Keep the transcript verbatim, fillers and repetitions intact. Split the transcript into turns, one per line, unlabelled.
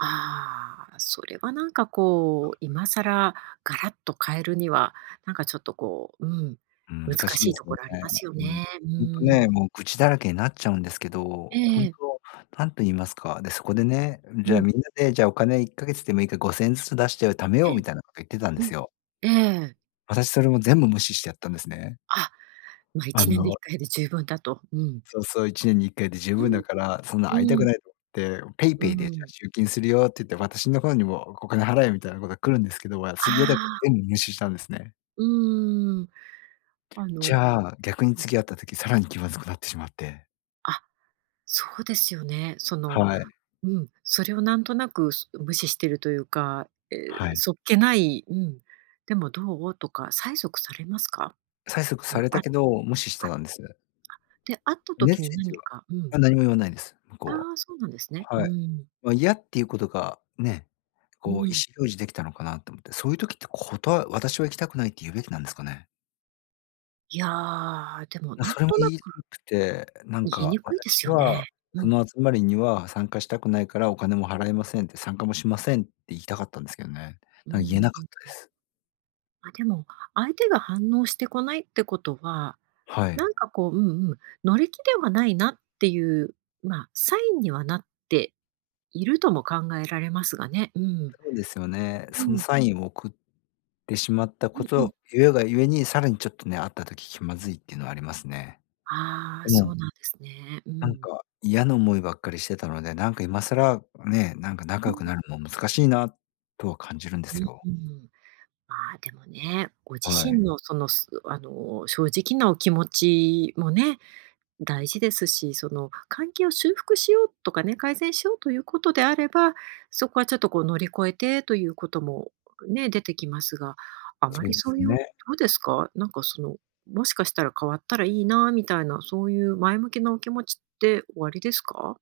ああ、それはなんかこう、今更ガラッと変えるには、なんかちょっとこう、うん、
うん、難
難
しい
しい
です
と
よ
こ
ね。
ろありますよ
うん。
ね、う
ほんと
ー
ね、
ん。
もう愚痴だらけになっちゃうんですけ
え
ど、
ええ
本
え。
当何と言いますか、で、そこでね、
う
じゃあ、
ん。
みんなで、じゃあ、お金いっかげつでもいいかごせんえんずつ出して、お貯めよ
え
う
え。
みたいなこけ言ってたんで
うん。
すよ。
ええ。
私それも全部無視してやったんですね。
あ、ま、い
あ
ちねんでいっ
の
かいで十分だと、うん。
そうそう、いちねんにいっかいで十
う
分
ん、
だから、そんな会いた
う
く
ん。
ないとって、ペイ
う
ペイでじ
ー
ゃあ、
ん。
集金するよって言って、私の方にも、おお金払えみたいなのが来るんですけど、わ
あ
し嫌だか
あ。
全部無視したんですね。
うーん、あ
じ
の
ゃあ、逆に
うん。
次会った時さらに気まずくなってしまって。
あ、そうですよね、その
はい。
うん、それをなんとなく、す無視してるというか、え、
はい。
そっけない、うん、でも「どう？」とか催促されますか？
催促
あ
さ
の、
れ
あ
た
あ
けど、無視して
あ、
たんです。
で、会った
メッ
時
セ
に
ージ
何
は
かうん。
あ、何も言わないです、向
あ
こ
あ、そうなんですね。
うは。
う
はい。
ん。
ま、嫌っていうことが、ね、
う
こう意思表
ん。
示できたのかな？と思って、そういう時ってことわ私は行きたくないって言うべきなんですかね？
いや、でも
な、
なん
それも
と
言
な
い
く
くて、なん
言いに
か
くいで
「私
すよね、
は
う
そ
ん。
の集まりには参加したくないからお金も払えません」って「参加もしません」って言いたかったんですけどね。
うー
なん言え
ん、
な
う
か
ん
ったで
うん。
す。
あ、でも、相手が反応してこないってことは、
は
な
い。
んかこう、うんうん、乗り気ではないなっていう、ま、サインにはなっているとも考えられますがね、うん。
そうですよね。
う
その
ん。
サインを送ってしまった
う
こ
んうん。
と、ゆえがゆえにさらにちょっとね、会った時気まずいっていうのはありますね。
ああ、
で
そ
も
うなんですね。う
なん
ん。
か、嫌な思いばっかりしてたので、なんか、今更、ね、なんか
う
仲
ん
良く
うん。
なるも難しいなとは感じるんで
う、
すよ。
うん。まあ、でもね、ご自
はい。
身のその、すあの、正直なお気持ちもね、大事ですし、その、関係を修復しようとかね、改善しようということであれば、そこはちょっとこう、乗り越えてということも、ね、出てきますが、あま
そう
り
で
そ
す
ういうど
ね。
うですか？なんか、その、もしかしたら変わったらいいなみたいな、そういう前向きなお気持ちっておありですか？